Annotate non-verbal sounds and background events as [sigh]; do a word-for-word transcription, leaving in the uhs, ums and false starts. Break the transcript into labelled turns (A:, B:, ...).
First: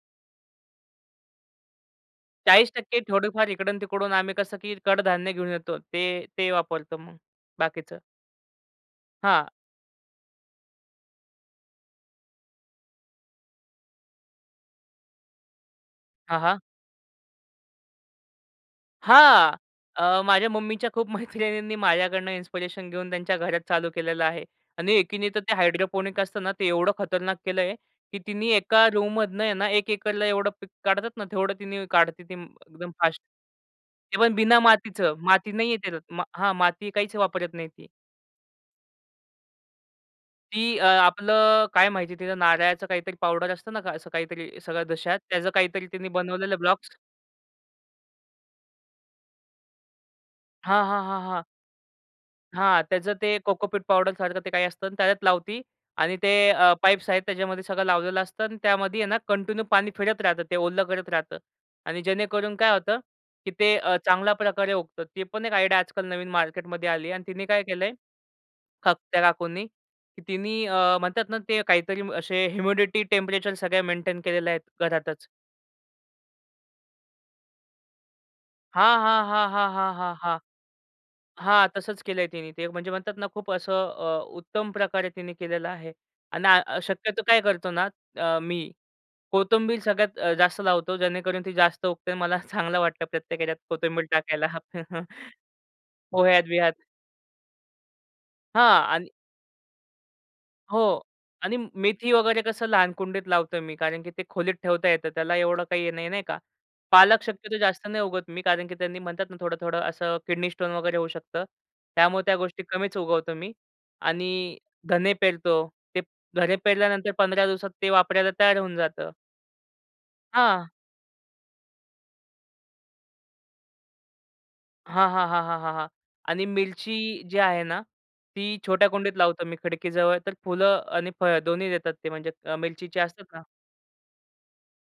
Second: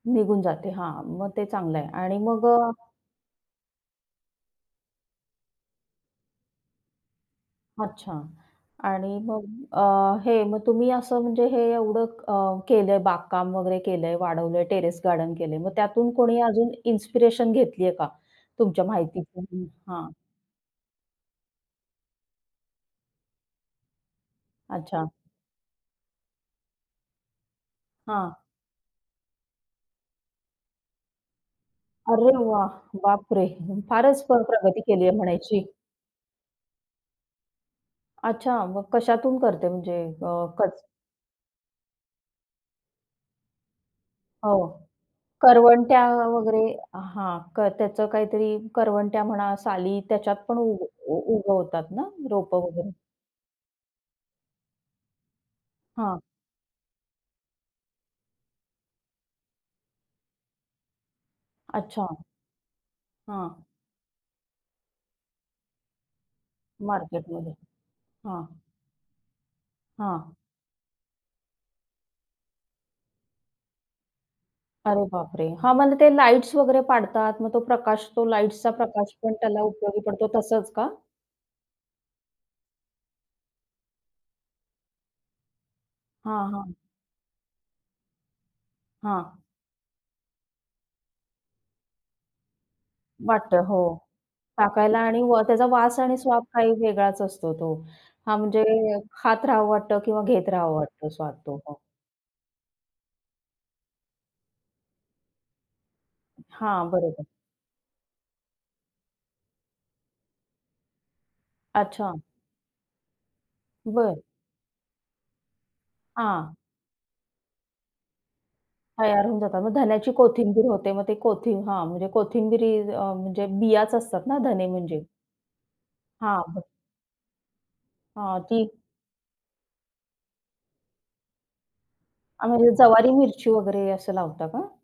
A: निघून जाते. हां. मग ते चांगलं आहे आणि मग
B: चाळीस
A: अ
B: टक्के थोडीफार इकडून-तिकडून आम्ही कसं की कडधान्य घेऊन येतो. ते ते वापरतो मग बाकीचं.
A: अच्छा आणि मग
B: हां.
A: अ, हे मग तुम्ही असं म्हणजे हे एवढं अ, केलंय, बागकाम वगैरे केलंय, वाढवलंय, टेरेस गार्डन केलंय. मग त्यातून
B: हां,
A: कोणी
B: हां.
A: अजून इन्स्पिरेशन घेतली आहे का तुमच्या माहितीतून?
B: हां,
A: हं, हां.
B: अ, माझ्या मम्मीच्या खूप मैत्रिणींनी माझ्याकडनं इन्स्पिरेशन घेऊन त्यांच्या घरात चालू केलेलं आहे आणि
A: अच्छा.
B: एकीने तर ते हायड्रोपोनिक असत ना, ते एवढं खतरनाक केलंय, की
A: हां.
B: तिनी एका रूममधनं ना, एक एकरला एवढं पीक काढतात ना, तेवढं तिनी काढते ती,
A: अरे वाह!
B: एकदम फास्ट.
A: बापरे!
B: ते
A: फारच
B: पण
A: पण
B: बिना
A: प्रगती केली
B: मातीचं.
A: आहे
B: माती
A: म्हणायची.
B: नाहीये त्याच्यात हां. माती काहीच वापरत नाही ती.
A: अच्छा. मग कशातून करते म्हणजे अ,
B: ती
A: खत?
B: अ, आपलं काय माहिती तिच्या नारळाचं काहीतरी पावडर असतं ना, क असं काहीतरी
A: हो.
B: सगळ्या दशात त्याचं काहीतरी
A: करवंट्या
B: तिने बनवलेलं
A: वगैरे
B: ब्लॉक्स.
A: हां, क त्याचं काहीतरी करवंट्या म्हणा, साली त्याच्यात पण उ
B: हां, हां, हां, हां.
A: उगवतातना रोपं
B: हां,
A: वगैरे.
B: त्याचं ते कोकोपीट पावडरसारखं ते काही असतं आणि त्याच्यात लावती आणि
A: हां.
B: ते अ, पाईप्स आहेत त्याच्यामध्ये सगळं लावलेलं असतं अन् त्यामध्ये आहे ना, कंटिन्यू पाणी फिरत राहतं, ते ओलं करत राहतं आणि
A: अच्छा.
B: जेणेकरून काय होतं, की
A: हां.
B: ते अ, चांगल्या प्रकारे उगतं. ती पण एक आयडिया आजकाल नवीन मार्केटमध्ये आली आहे अन् तिने
A: मार्केटमध्ये,
B: काय केलंय,
A: हां.
B: थ त्या काकूंनी.
A: हां.
B: तिनी अ, म्हणतात ना, ते काहीतरी असे ह्युमिडिटी, टेम्परेचर सगळ्या मेंटेन केलेले आहेत
A: अरे
B: घरातच.
A: बापरे! हां. मला ते लाईट्स वगैरे पाडतात, मग तो प्रकाश, तो लाईट्सचा
B: हां,
A: प्रकाश
B: हां,
A: पण
B: हां,
A: त्याला
B: हां, हां,
A: उपयोगी
B: हां,
A: पडतो
B: हां,
A: तसच का?
B: हां. तसंच केलंय तिने ते, म्हणजे म्हणतात ना, खूप असं अ, उत्तम प्रकारे तिने केलेलं आहे आणि
A: हां, हां.
B: अ, शक्यतो काय करतो ना, अ, मी
A: हां.
B: कोथिंबीर सगळ्यात अ, जास्त लावतो, जेणेकरून ती जास्त उगते. मला चांगलं वाटतं प्रत्येक याच्यात
A: वाटतं, हो.
B: कोथिंबीर टाकायला
A: टाकायला आणि व त्याचा
B: [chuckles]
A: वास आणि स्वाद काही
B: पोह्यात-बिह्यात.
A: वेगळाच असतो तो. हां, म्हणजे
B: हां, आणि
A: खात राहावं वाटतं किंवा घेत राहावं
B: हो
A: वाटतो स्वाद
B: आणि
A: तो.
B: मेथी वगैरे कसं लहान कुंडीत लावतो मी कारण की ते खोलीत ठेवता येतं. त्याला एवढं काही नाही, नाही का.
A: हां,
B: पालक
A: बरोबर.
B: शक्यतो जास्त नाही उगवत मी कारण की त्यांनी म्हणतात ना, थोडं-थोडं असं किडनी स्टोन वगैरे होऊ शकतं.
A: अच्छा.
B: त्यामुळे त्या गोष्टी कमीच उगवतो मी
A: बरं.
B: आणि धने पेरतो. ते
A: हां.
B: धने पेरल्यानंतर पंधरा दिवसात ते वापरायला तयार होऊन जातं.
A: तयार होऊन जातात, मग धन्याची कोथिंबीर
B: हां.
A: होते, मग ते कोथिं हां, म्हणजे कोथिंबीर अ, म्हणजे बियाच असतात ना, धने म्हणजे.
B: हां, हां, हां, हां, हां, हां
A: हां.
B: आणि
A: [unintelligible]
B: मिरची जी आहे ना,
A: हां,
B: ती
A: ती
B: छोट्या कुंडीत लावतो मी खिडकीजवळ, तर फुलं आणि फळं दोन्ही देतात ते म्हणजे
A: आणि
B: मिरचीचे
A: ज्वारी,
B: असतात ना.
A: मिरची वगैरे असं लावता का?